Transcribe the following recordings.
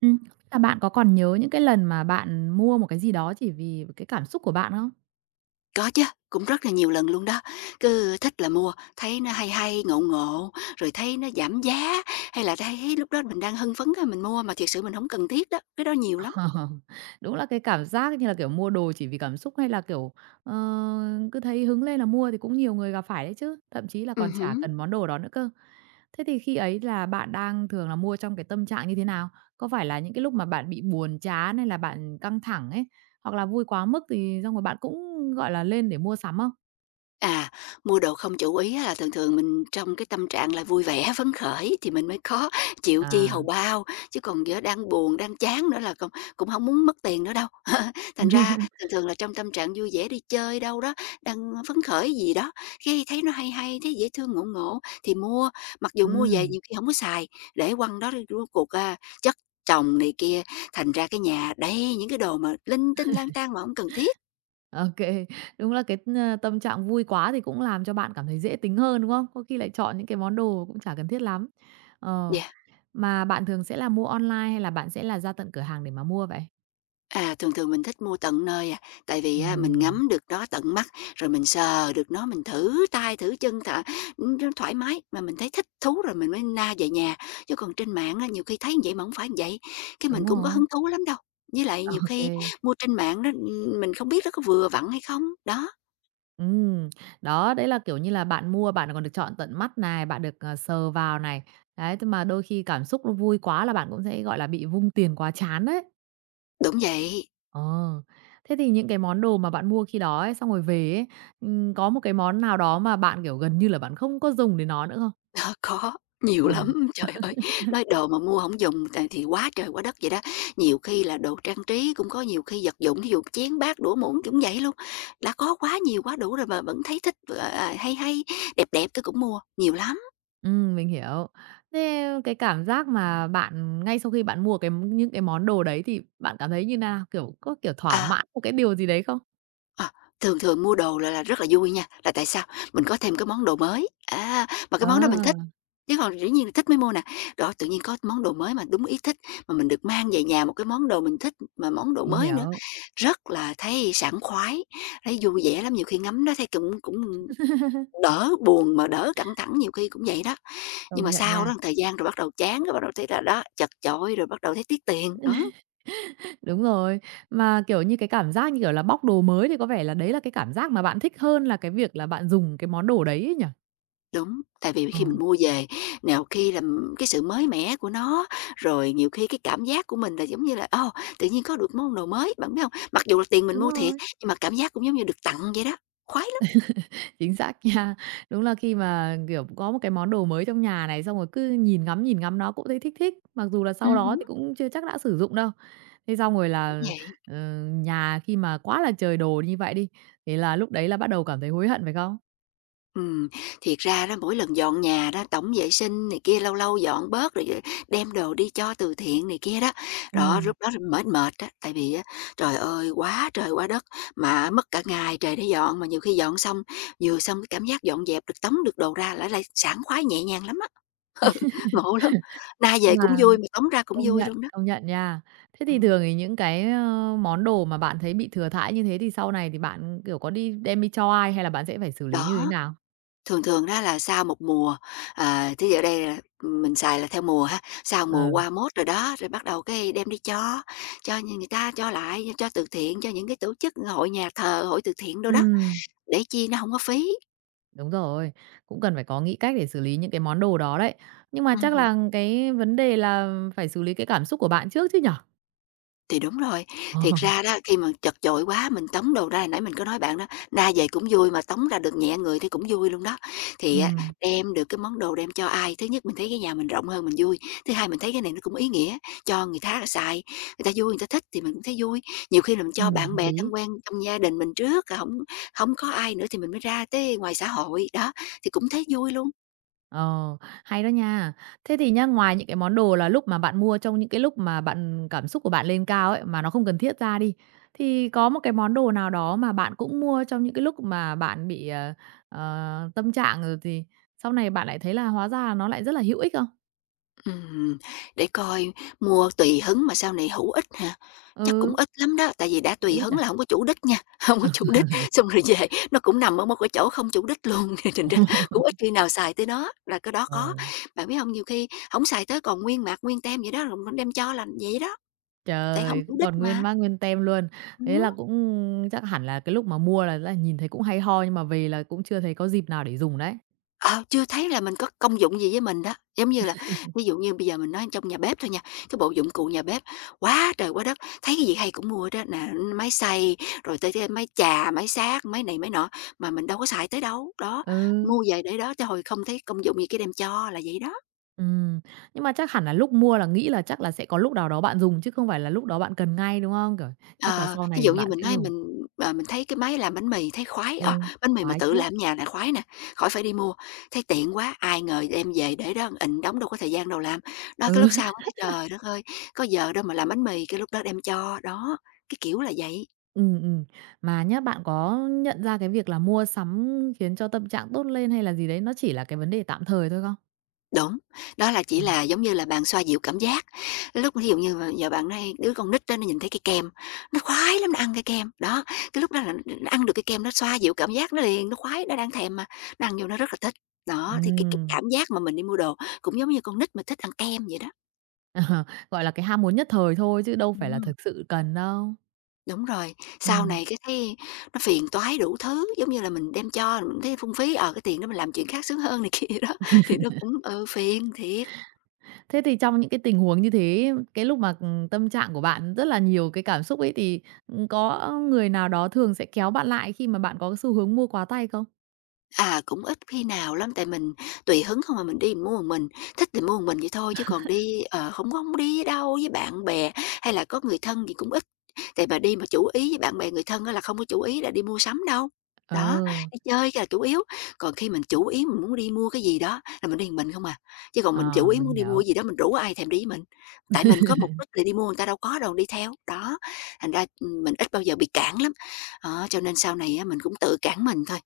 Ừm, là bạn có còn nhớ những cái lần mà bạn mua một cái gì đó chỉ vì cái cảm xúc của bạn không? Có chứ, cũng rất là nhiều lần luôn đó. Cứ thích là mua, thấy nó hay hay, ngộ ngộ, rồi thấy nó giảm giá, hay là thấy lúc đó mình đang hưng phấn á, mình mua mà thiệt sự mình không cần thiết đó, cái đó nhiều lắm. Ờ, đúng là cái cảm giác như là, kiểu, mua đồ chỉ vì cảm xúc hay là, kiểu, ờ, cứ thấy hứng lên là mua thì cũng nhiều người gặp phải đấy chứ, thậm chí là còn chả Hứm. cần món đồ đó nữa cơ. Thế thì khi ấy là bạn đang thường là mua trong cái tâm trạng như thế nào? Có phải là những cái lúc mà bạn bị buồn chán hay là bạn căng thẳng ấy, hoặc là vui quá mức thì xong rồi bạn cũng, gọi là, lên để mua sắm không? À, mua đồ không chủ ý á là thường thường mình trong cái tâm trạng là vui vẻ, phấn khởi thì mình mới khó chịu chi À. hầu bao, chứ còn giờ đang buồn, đang chán nữa là còn cũng không muốn mất tiền nữa đâu. Thành ra thường thường là trong tâm trạng vui vẻ đi chơi đâu đó, đang phấn khởi gì đó, cái thấy nó hay hay, thấy dễ thương, ngộ ngộ thì mua, mặc dù mua về Ừm. nhiều khi không có xài, để quăng đó đi rốt cuộc, chất chồng này kia, thành ra cái nhà đầy những cái đồ mà linh tinh lang tan mà không cần thiết. OK. Đúng là cái, tâm trạng vui quá thì cũng làm cho bạn cảm thấy dễ tính hơn, đúng không? Có khi lại chọn những cái món đồ cũng chả cần thiết lắm. Ờ, Yeah. mà bạn thường sẽ là mua online hay là bạn sẽ là ra tận cửa hàng để mà mua vậy? À, thường thường mình thích mua tận nơi à, tại vì á, mình Ừm. ngắm được nó tận mắt, rồi mình sờ được nó, mình thử tay thử chân thà nó thoải mái, mà mình thấy thích thú rồi mình mới na về nhà. Chứ còn trên mạng á, nhiều khi thấy như vậy mà hổng phải như vậy, cái Đúng mình cũng có rồi. hứng thú lắm đâu. Với lại nhiều khi OK. mua trên mạng đó, mình không biết nó có vừa vặn hay không. Đó, Ừ, đó, đấy là, kiểu như là, bạn mua bạn còn được chọn tận mắt này, bạn được, sờ vào này. Đấy, thế mà đôi khi cảm xúc nó vui quá là bạn cũng sẽ, gọi là, bị vung tiền quá chán đấy. đúng vậy. Ờ, thế thì những cái món đồ mà bạn mua khi đó ấy, xong rồi về ấy, có một cái món nào đó mà bạn, kiểu, gần như là bạn không có dùng đến nó nữa không? Ờ, có, nhiều Ờ, lắm, trời ơi! Nói đồ mà mua không dùng tại thì quá trời quá đất vậy đó. Nhiều khi là đồ trang trí, cũng có nhiều khi vật dụng, ví dụ chén bát đũa muỗng cũng vậy luôn. Đã có quá nhiều quá đủ rồi mà vẫn thấy thích, hay hay, đẹp đẹp tôi cũng mua, nhiều lắm. Mình hiểu. Thế cái cảm giác mà bạn ngay sau khi bạn mua cái những cái món đồ đấy thì bạn cảm thấy như nào? Kiểu, có, kiểu, thỏa Ờ, mãn một cái điều gì đấy không? ờ, thường thường mua đồ là rất là vui nha, là tại sao? Mình có thêm cái món đồ mới, à, mà cái Ờ, món đó mình thích. Chứ còn dĩ nhiên là thích mới mua nè. Đó, tự nhiên có món đồ mới mà đúng ý thích, mà mình được mang về nhà một cái món đồ mình thích, mà món đồ mình mới nữa, hiểu, rất là thấy sảng khoái, thấy vui vẻ lắm, nhiều khi ngắm đó thấy cũng cũng đỡ buồn mà đỡ căng thẳng, nhiều khi cũng vậy đó. Nhưng công mà nhận sau nha. đó một thời gian rồi bắt đầu chán, rồi bắt đầu thấy là đó, chật chội, rồi bắt đầu thấy tiếc tiền, đó. Đúng rồi, mà, kiểu như, cái cảm giác như kiểu là bóc đồ mới thì có vẻ là đấy là cái cảm giác mà bạn thích hơn là cái việc là bạn dùng cái món đồ đấy ấy nhỉ? Đúng, tại vì Ờ, khi mình mua về, nào khi là, cái sự mới mẻ của nó, rồi nhiều khi cái cảm giác của mình là giống như là, ồ, tự nhiên có được món đồ mới, bạn biết không? Mặc dù là tiền mình đúng mua thiệt, rồi. nhưng mà cảm giác cũng giống như được tặng vậy đó, khoái lắm. Chính xác nha. Đúng là khi mà, kiểu, có một cái món đồ mới trong nhà này, xong rồi cứ nhìn ngắm nó cũng thấy thích thích, mặc dù là sau đó Hứm. thì cũng chưa chắc đã sử dụng đâu. Thế xong rồi Cũng là, vậy. ờ, nhà khi mà quá là trời đồ như vậy đi, thì là lúc đấy là bắt đầu cảm thấy hối hận, phải không? Ừm, thiệt ra đó mỗi lần dọn nhà đó, tổng vệ sinh này kia, lâu lâu dọn bớt rồi, đem đồ đi cho từ thiện này kia đó. Ừ, Đó, lúc đó mệt mệt á, tại vì á, trời ơi, quá trời quá đất, mà mất cả ngày trời để dọn, mà nhiều khi dọn xong, vừa xong cái cảm giác dọn dẹp được tống được đồ ra lại lại sảng khoái nhẹ nhàng lắm á, ngộ lắm. Na về cũng mà vui mà tống ra cũng vui luôn đó. công nhận nha. Thế thì Ừm, thường thì những cái, món đồ mà bạn thấy bị thừa thãi như thế thì sau này thì bạn, kiểu, có đi đem đi cho ai hay là bạn sẽ phải xử lý đó. như thế nào? Thường thường đó là sau một mùa, à, thí dụ ở đây là mình xài là theo mùa ha, sau mùa Ừ, qua mốt rồi đó, rồi bắt đầu cái đem đi cho như người ta, cho lại, cho từ thiện, cho những cái tổ chức, hội nhà thờ, hội từ thiện đâu đó, ừm. để chi nó không có phí. Đúng rồi, cũng cần phải có nghĩ cách để xử lý những cái món đồ đó đấy. Nhưng mà chắc Ừm. là cái vấn đề là phải xử lý cái cảm xúc của bạn trước chứ nhở. Thì đúng rồi, Ờ, thiệt ra đó, khi mà chật chội quá mình tống đồ ra nãy mình có nói bạn đó, na về cũng vui mà tống ra được nhẹ người thì cũng vui luôn đó. Thì á, ừm, đem được cái món đồ đem cho ai, thứ nhất mình thấy cái nhà mình rộng hơn mình vui, thứ hai mình thấy cái này nó cũng ý nghĩa, cho người khác xài, người ta vui, người ta thích thì mình cũng thấy vui. Nhiều khi là mình cho bạn hợp bè lý. thân quen trong gia đình mình trước, không không có ai nữa thì mình mới ra tới ngoài xã hội, đó, thì cũng thấy vui luôn. Ờ, hay đó nha. Thế thì nhá, ngoài những cái món đồ là lúc mà bạn mua trong những cái lúc mà bạn cảm xúc của bạn lên cao ấy, mà nó không cần thiết ra đi, thì có một cái món đồ nào đó mà bạn cũng mua trong những cái lúc mà bạn bị, tâm trạng rồi thì sau này bạn lại thấy là hóa ra nó lại rất là hữu ích không? Ừm, để coi mua tùy hứng mà sau này hữu ích hả? Chắc cũng Ừ, ít lắm đó, tại vì đã cũng tùy ít hứng à? là không có chủ đích nha, không có chủ đích, xong rồi về nó cũng nằm ở một cái chỗ không chủ đích luôn, thì thành ra cũng ít khi nào xài tới nó, là cái đó Ờ, có. Bạn biết không nhiều khi không xài tới còn nguyên mạc, nguyên tem vậy đó, rồi mình đem cho là vậy đó, tại không trời chủ cũng đích còn nguyên mà. mác nguyên tem luôn. Thế Ừm. là cũng chắc hẳn là cái lúc mà mua là nhìn thấy cũng hay ho nhưng mà về là cũng chưa thấy có dịp nào để dùng đấy. Ờ, chưa thấy là mình có công dụng gì với mình đó. Giống như là, ví dụ như bây giờ mình nói trong nhà bếp thôi nha, cái bộ dụng cụ nhà bếp quá trời quá đất, thấy cái gì hay cũng mua đó á, máy xay, rồi tới cái máy chà, máy xát, máy này máy nọ, mà mình đâu có xài tới đâu. Đó, Ừ, mua về để đó, chứ hồi không thấy công dụng gì cái đem cho, là vậy đó. ừm, nhưng mà chắc hẳn là lúc mua là nghĩ là chắc là sẽ có lúc nào đó bạn dùng chứ không phải là lúc đó bạn cần ngay, đúng không? Kiểu, chắc là Ờ, sau thí này dụ như bạn mình sẽ nói dùng. mình, mình thấy cái máy làm bánh mì thấy khoái, Ừ, bánh mì mà khoái tự chứ. làm ở nhà nè khoái nè, khỏi phải đi mua, thấy tiện quá, ai ngờ đem về để đó ịnh đóng đâu có thời gian đâu làm. Đó, cái Ừ, lúc sau mới thấy trời đất ơi, có giờ đâu mà làm bánh mì, cái lúc đó đem cho, đó, cái kiểu là vậy. Ừm. Mà nhá, bạn có nhận ra cái việc là mua sắm khiến cho tâm trạng tốt lên hay là gì đấy, nó chỉ là cái vấn đề tạm thời thôi không? Đúng, đó là chỉ Ừm. là giống như là bạn xoa dịu cảm giác. Lúc ví dụ như mà giờ bạn nói đứa con nít đó nó nhìn thấy cái kem, nó khoái lắm, nó ăn cái kem. Đó, cái lúc đó là nó ăn được cái kem nó xoa dịu cảm giác nó liền, nó khoái, nó đang thèm mà, nó ăn vô nó rất là thích. Đó, thì cái Ừm. cảm giác mà mình đi mua đồ cũng giống như con nít mà thích ăn kem vậy đó. Ờ, gọi là, cái ham muốn nhất thời thôi chứ đâu phải là Ừm, thực sự cần đâu. đúng rồi, sau Ừm, này cái thấy nó phiền toái đủ thứ, giống như là mình đem cho, mình thấy phung phí, cái tiền đó mình làm chuyện khác sướng hơn này kia đó, thì nó cũng, phiền thiệt. Thế thì trong những cái tình huống như thế, cái lúc mà, tâm trạng của bạn rất là nhiều cái cảm xúc ấy thì, có người nào đó thường sẽ kéo bạn lại khi mà bạn có cái xu hướng mua quá tay không? À, cũng ít khi nào lắm, tại mình tùy hứng không mà mình đi mua một mình, thích thì mua một mình vậy thôi chứ còn đi, hổng có hông đi với đâu, với bạn bè hay là có người thân gì cũng ít, tại mà đi mà chủ ý với bạn bè, người thân á là không có chủ ý là đi mua sắm đâu. Đó, Ừ, đi chơi cái là chủ yếu, còn khi mình chủ ý mình muốn đi mua cái gì đó là mình đi một mình không à, chứ còn ờ, mình chủ ý mình muốn đi mua hiểu. cái gì đó mình rủ ai thèm đi với mình, tại mình có mục đích là đi mua người ta đâu có đâu đi theo. Đó, thành ra, mình ít bao giờ bị cản lắm, đó, cho nên sau này á mình cũng tự cản mình thôi.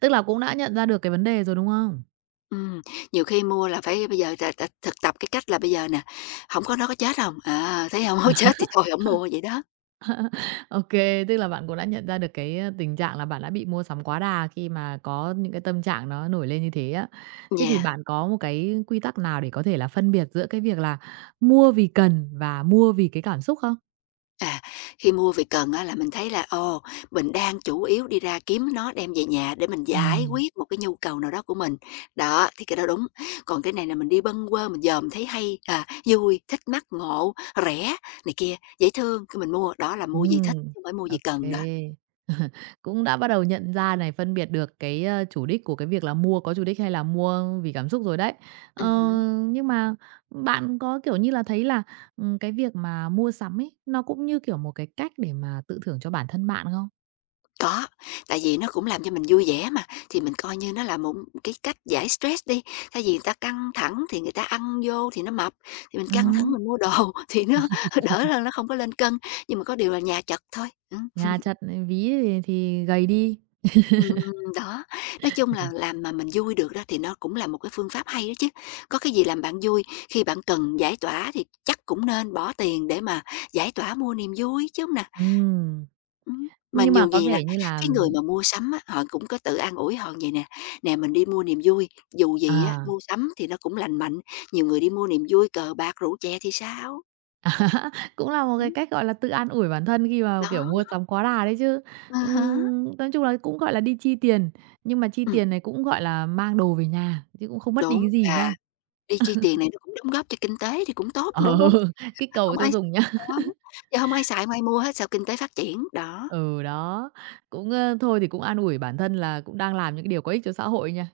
Tức là cũng đã nhận ra được cái vấn đề rồi, đúng không? Ừm, nhiều khi mua là phải bây giờ là thực tập cái cách là bây giờ nè, không có nó có chết không À, thấy không hông chết thì thôi không mua vậy đó. OK, tức là bạn cũng đã nhận ra được cái, tình trạng là bạn đã bị mua sắm quá đà khi mà có những cái tâm trạng nó nổi lên như thế á. Thế thì Yeah, bạn có một cái quy tắc nào để có thể là phân biệt giữa cái việc là mua vì cần và mua vì cái cảm xúc không? à, khi mua về cần á là mình thấy là, ồ, mình đang chủ yếu đi ra kiếm nó đem về nhà để mình giải Ừm. quyết một cái nhu cầu nào đó của mình. Đó, thì cái đó đúng, còn cái này là mình đi bâng quơ, mình dòm thấy hay, à, vui, thích mắt, ngộ, rẻ này kia, dễ thương, cái mình mua, đó là mua gì thích chứ Ừm, hông phải mua ô gì cần đó. kê. Cũng đã bắt đầu nhận ra này, phân biệt được cái, chủ đích của cái việc là mua có chủ đích hay là mua vì cảm xúc rồi đấy. Ờ, Ừm. nhưng mà bạn có, kiểu như là, thấy là, cái việc mà mua sắm ấy, nó cũng như kiểu một cái cách để mà tự thưởng cho bản thân bạn không? Có, tại vì nó cũng làm cho mình vui vẻ mà, thì mình coi như nó là một cái cách giải stress đi, thay vì người ta căng thẳng thì người ta ăn vô thì nó mập, thì mình căng thẳng Ừm, mình mua đồ thì nó đỡ hơn, nó không có lên cân, nhưng mà có điều là nhà chật thôi. Nhà chật, ví thì gầy đi. Đó, nói chung là làm mà mình vui được đó thì nó cũng là một cái phương pháp hay đó chứ. Có cái gì làm bạn vui, khi bạn cần giải tỏa thì chắc cũng nên bỏ tiền để mà giải tỏa mua niềm vui chứ hông nè? Ừ, Mà nhưng mà nhiều có gì nè, vẻ như là cái người mà mua sắm á, họ cũng có tự an ủi họ vậy nè, nè mình đi mua niềm vui, dù gì á, à. mua sắm thì nó cũng lành mạnh, nhiều người đi mua niềm vui cờ bạc, rượu chè thì sao? À, cũng là một cái Ừm, cách, gọi là, tự an ủi bản thân khi mà, đó, kiểu, mua sắm quá đà đấy chứ. à há, Nói chung là cũng, gọi là, đi chi tiền, nhưng mà chi ừm, tiền này cũng, gọi là, mang đồ về nhà, chứ cũng không mất đi đúng, cái gì và nhá. đi chi tiền này nó cũng đóng góp cho kinh tế thì cũng tốt Ờ, luôn, kích cầu hông tiêu ai dùng nhá. đó, giờ hông ai xài hông ai mua hết sao kinh tế phát triển, đó. Ừ, đó, cũng, thôi thì cũng an ủi bản thân là cũng đang làm những cái điều có ích cho xã hội nha.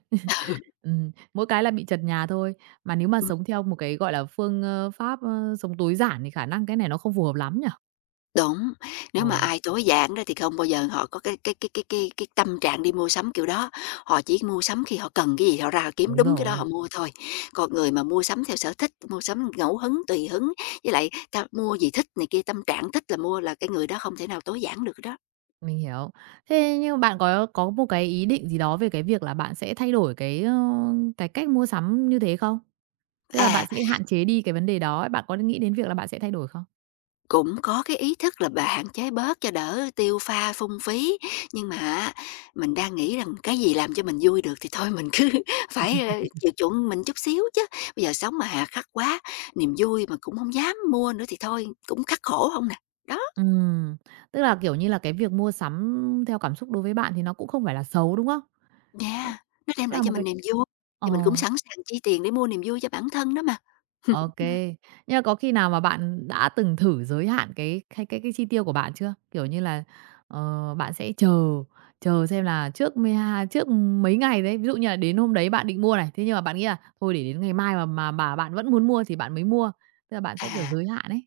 Mỗi cái là bị trật nhà thôi, mà nếu mà Ừm. sống theo một cái, gọi là, phương, pháp, sống tối giản thì khả năng cái này nó không phù hợp lắm nhỉ? Đúng, Ờ, nếu mà ai tối giản đó thì không bao giờ họ có cái tâm trạng đi mua sắm kiểu đó, họ chỉ mua sắm khi họ cần cái gì họ ra họ kiếm đúng đúng cái đó rồi. họ mua thôi. Còn người mà mua sắm theo sở thích, mua sắm ngẫu hứng, tùy hứng, với lại ta mua gì thích này kia, tâm trạng thích là mua là cái người đó không thể nào tối giản được đó. Mình hiểu. Thế nhưng bạn có một cái ý định gì đó về cái việc là bạn sẽ thay đổi cái, cái cách mua sắm như thế không? Tức là bạn À. sẽ hạn chế đi cái vấn đề đó ấy, bạn có nghĩ đến việc là bạn sẽ thay đổi không? Cũng có cái ý thức là bà hạn chế bớt cho đỡ tiêu pha phung phí, nhưng mà á, mình đang nghĩ rằng cái gì làm cho mình vui được thì thôi mình cứ phải, chiều chuộng mình chút xíu chứ. Bây giờ sống mà hà khắc quá, niềm vui mà cũng không dám mua nữa thì thôi cũng khắc khổ không nè. Đó, Ừm, Tức là, kiểu như là, cái việc mua sắm theo cảm xúc đối với bạn thì nó cũng không phải là xấu, đúng không? Nó nha nó cũng đem là lại một cho cái mình niềm vui ờ. thì mình cũng sẵn sàng chi tiền để mua niềm vui cho bản thân đó mà. OK. Kê. Nhưng mà có khi nào mà bạn đã từng thử giới hạn cái chi tiêu của bạn chưa? Kiểu như là, bạn sẽ chờ chờ xem là trước 10 ha trước mấy ngày đấy, ví dụ như là đến hôm đấy bạn định mua này, thế nhưng mà bạn nghĩ là "Thôi để đến ngày mai mà bạn vẫn muốn mua thì bạn mới mua." Tức là bạn sẽ, kiểu, À. giới hạn ấy.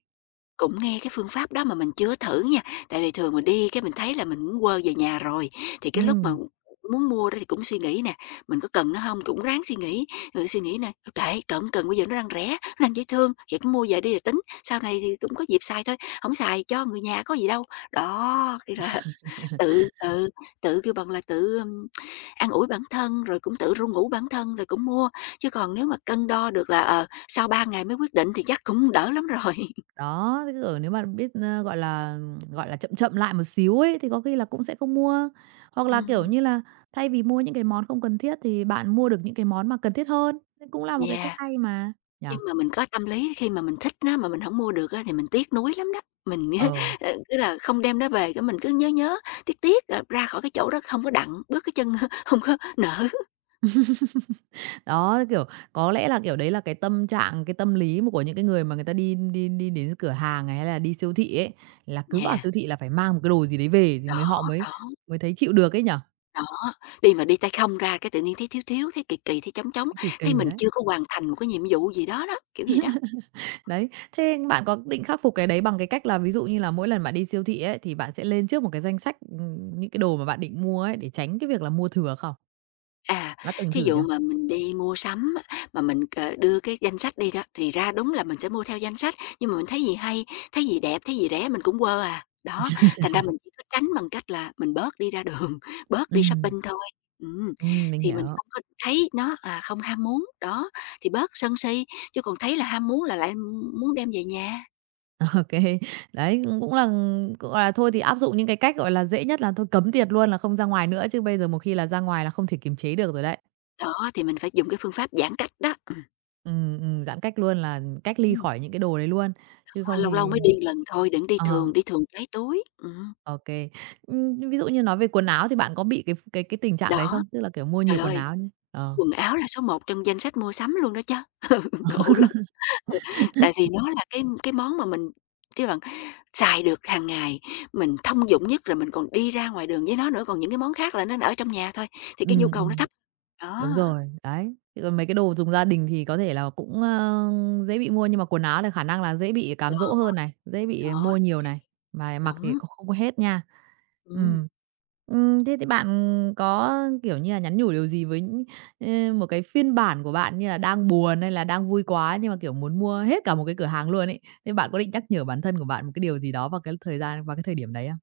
Cũng nghe cái phương pháp đó mà mình chưa thử nha, tại vì thường mình đi cái mình thấy là mình muốn quơ về nhà rồi, thì cái lúc mà Ừ. muốn mua đó thì cũng suy nghĩ nè, mình có cần nó không? Cũng ráng suy nghĩ, rồi suy nghĩ nè, "Ờ, kệ, cần cần bây giờ nó đang rẻ, nó đang dễ thương, vậy cứ mua về đi rồi tính, sau này thì cũng có dịp xài thôi, không xài cho người nhà có gì đâu." Đó, tức là tự ừ, tự kêu bằng là tự an ủi bản thân, rồi cũng tự ru ngủ bản thân rồi cũng mua, chứ còn nếu mà cân đo được là, sau 3 ngày mới quyết định thì chắc cũng đỡ lắm rồi. Đó, cái kiểu, nếu mà biết, gọi là, chậm chậm lại một xíu ấy, thì có khi là cũng sẽ không mua. Hoặc là, kiểu Ừm. như là, thay vì mua những cái món không cần thiết thì bạn mua được những cái món mà cần thiết hơn, đấy cũng là một cái cách Yeah, hay mà, nhỉ? nhưng mà mình có tâm lý khi mà mình thích nó mà mình hổng mua được á thì mình tiếc nuối lắm đó. Mình Ờ, cứ là không đem nó về cái mình cứ nhớ nhớ, tiếc tiếc, ra khỏi cái chỗ đó không có đặng, bước cái chân không có nở. đó, kiểu, có lẽ là, kiểu, đấy là cái tâm trạng, cái tâm lý mà của những cái người mà người ta đi đi đi đến cửa hàng này hay là đi siêu thị ấy, là cứ vào Nhà siêu thị là phải mang một cái đồ gì đấy về thì đó, mới họ mới đó, mới thấy chịu được ấy nhỉ? đó, đi mà đi tay không ra cái tự nhiên thấy thiếu thiếu, thấy kỳ kỳ, thấy trống trống, Thấy kỳ kỳ thấy mình đấy. chưa có hoàn thành một cái nhiệm vụ gì đó đó, kiểu gì đó. Đấy, thế bạn có định khắc phục cái đấy bằng cái cách là ví dụ như là mỗi lần bạn đi siêu thị ấy, thì bạn sẽ lên trước một cái danh sách, những cái đồ mà bạn định mua ấy, để tránh cái việc là mua thừa không? À, Đã từng thí thử dụ chưa? mà mình đi mua sắm á, mà mình, đưa cái danh sách đi đó, thì ra đúng là mình sẽ mua theo danh sách, nhưng mà mình thấy gì hay, thấy gì đẹp, thấy gì rẻ mình cũng quơ à. Đó, thành ra mình chỉ có tránh bằng cách là mình bớt đi ra đường, bớt đi Ừm, shopping thôi. Ừm, mình thì mình hiểu. không có thấy nó, à, không ham muốn, đó, thì bớt sân si, chứ còn thấy là ham muốn là lại muốn đem về nhà. Ô kê. Đấy, cũng cũng là, gọi là, thôi thì áp dụng những cái cách, gọi là, dễ nhất là thôi cấm tiệt luôn là không ra ngoài nữa, chứ bây giờ một khi là ra ngoài là không thể kiềm chế được rồi đấy. Đó, thì mình phải dùng cái phương pháp giãn cách đó, Giãn cách luôn là cách ly ừm, khỏi những cái đồ đấy luôn, chứ không lâu thì lâu mới đi lần thôi, đừng đi ờ. thường, đi thường cháy túi. OK. Ví dụ như nói về quần áo thì bạn có bị cái tình trạng đấy Đó, không? Tức là, kiểu, mua trời nhiều quần ơi! áo nhá. Ờ. Quần áo là số một trong danh sách mua sắm luôn đó chớ. Ngộ lắm. Ừ, tại vì nó là cái món mà mình, cái bạn, xài được hàng ngày, mình thông dụng nhất, rồi mình còn đi ra ngoài đường với nó nữa, còn những cái món khác là nó ở trong nhà thôi, thì cái nhu cầu nó ừm. thấp. Đúng Đó, rồi, đấy. Thế còn mấy cái đồ dùng gia đình thì có thể là cũng, dễ bị mua, nhưng mà quần áo thì khả năng là dễ bị cám đó, dỗ hơn này, dễ bị đó, mua nhiều này, mà mặc thì đúng, cũng không có hết nha. Ừ ừm. Ừm, thế thì bạn có, kiểu như là, nhắn nhủ điều gì với, một cái phiên bản của bạn như là đang buồn hay là đang vui quá nhưng mà, kiểu, muốn mua hết cả một cái cửa hàng luôn ấy, thế bạn có định nhắc nhở bản thân của bạn một cái điều gì đó vào cái thời gian vào cái thời điểm đấy không?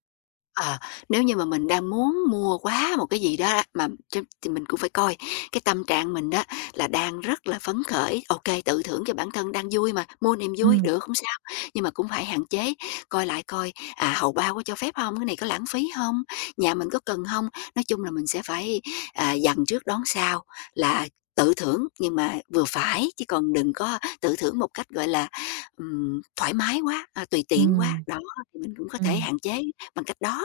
Ờ, nếu như mà mình đang muốn mua quá một cái gì đó mà ch thì mình cũng phải coi cái tâm trạng mình đó là đang rất là phấn khởi, ok tự thưởng cho bản thân đang vui mà, mua niềm vui, Ừ, được, hông sao. Nhưng mà cũng phải hạn chế, coi lại coi, hầu bao có cho phép không, cái này có lãng phí không, nhà mình có cần không? Nói chung là mình sẽ phải, dằn trước đón sau là tự thưởng nhưng mà vừa phải, chứ còn đừng có tự thưởng một cách, gọi là, thoải mái quá, tùy tiện quá. ừ, Đó, thì mình cũng có thể ừ. hạn chế bằng cách đó.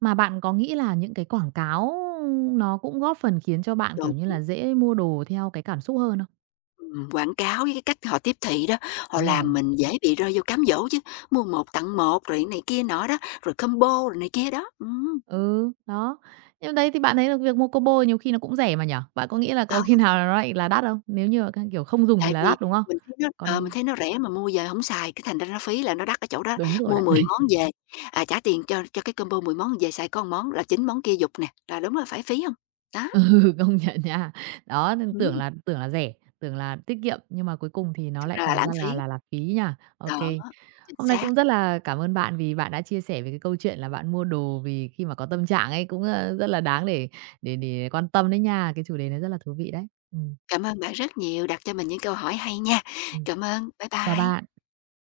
Mà bạn có nghĩ là những cái quảng cáo nó cũng góp phần khiến cho bạn, kiểu Đúng, như là, dễ mua đồ theo cái cảm xúc hơn không? Quảng cáo với cái cách họ tiếp thị đó, họ Đúng rồi. làm mình dễ bị rơi vô cám dỗ chứ, mua một tặng một rồi này kia nọ đó, rồi combo rồi này kia đó. Ừ, đó. Nhưng mà đấy thì bạn thấy là việc mua combo nhiều khi nó cũng rẻ mà nhỉ? Bạn có nghĩ là có Đó, khi nào nó lại là đắt không? Nếu như mà, kiểu, không dùng thì tại là vì đắt, đúng không? Còn đôi mình thấy nó rẻ mà mua về hổng xài, cái thành ra nó phí là nó đắt ở chỗ đó, Đúng rồi mua đấy. 10 món về, trả tiền cho cái combo 10 món về xài có một món là 9 món kia dục nè, là đúng là phải phí hông? Đó, Ừ, công nhận nha. Đó, nên tưởng ừm, là tưởng là rẻ, tưởng là tiết kiệm, nhưng mà cuối cùng thì nó thực lại ra là thành ra lãng là phí, là là phí nha. OK. đó, chính Hôm nay xác. cũng rất là cảm ơn bạn vì bạn đã chia sẻ về cái câu chuyện là bạn mua đồ vì khi mà có tâm trạng ấy, cũng, rất là đáng để quan tâm đấy nha. Cái chủ đề này rất là thú vị đấy. Cảm ơn bạn rất nhiều đặt cho mình những câu hỏi hay nha. ừm, Cảm ơn, bye chào bye. bạn.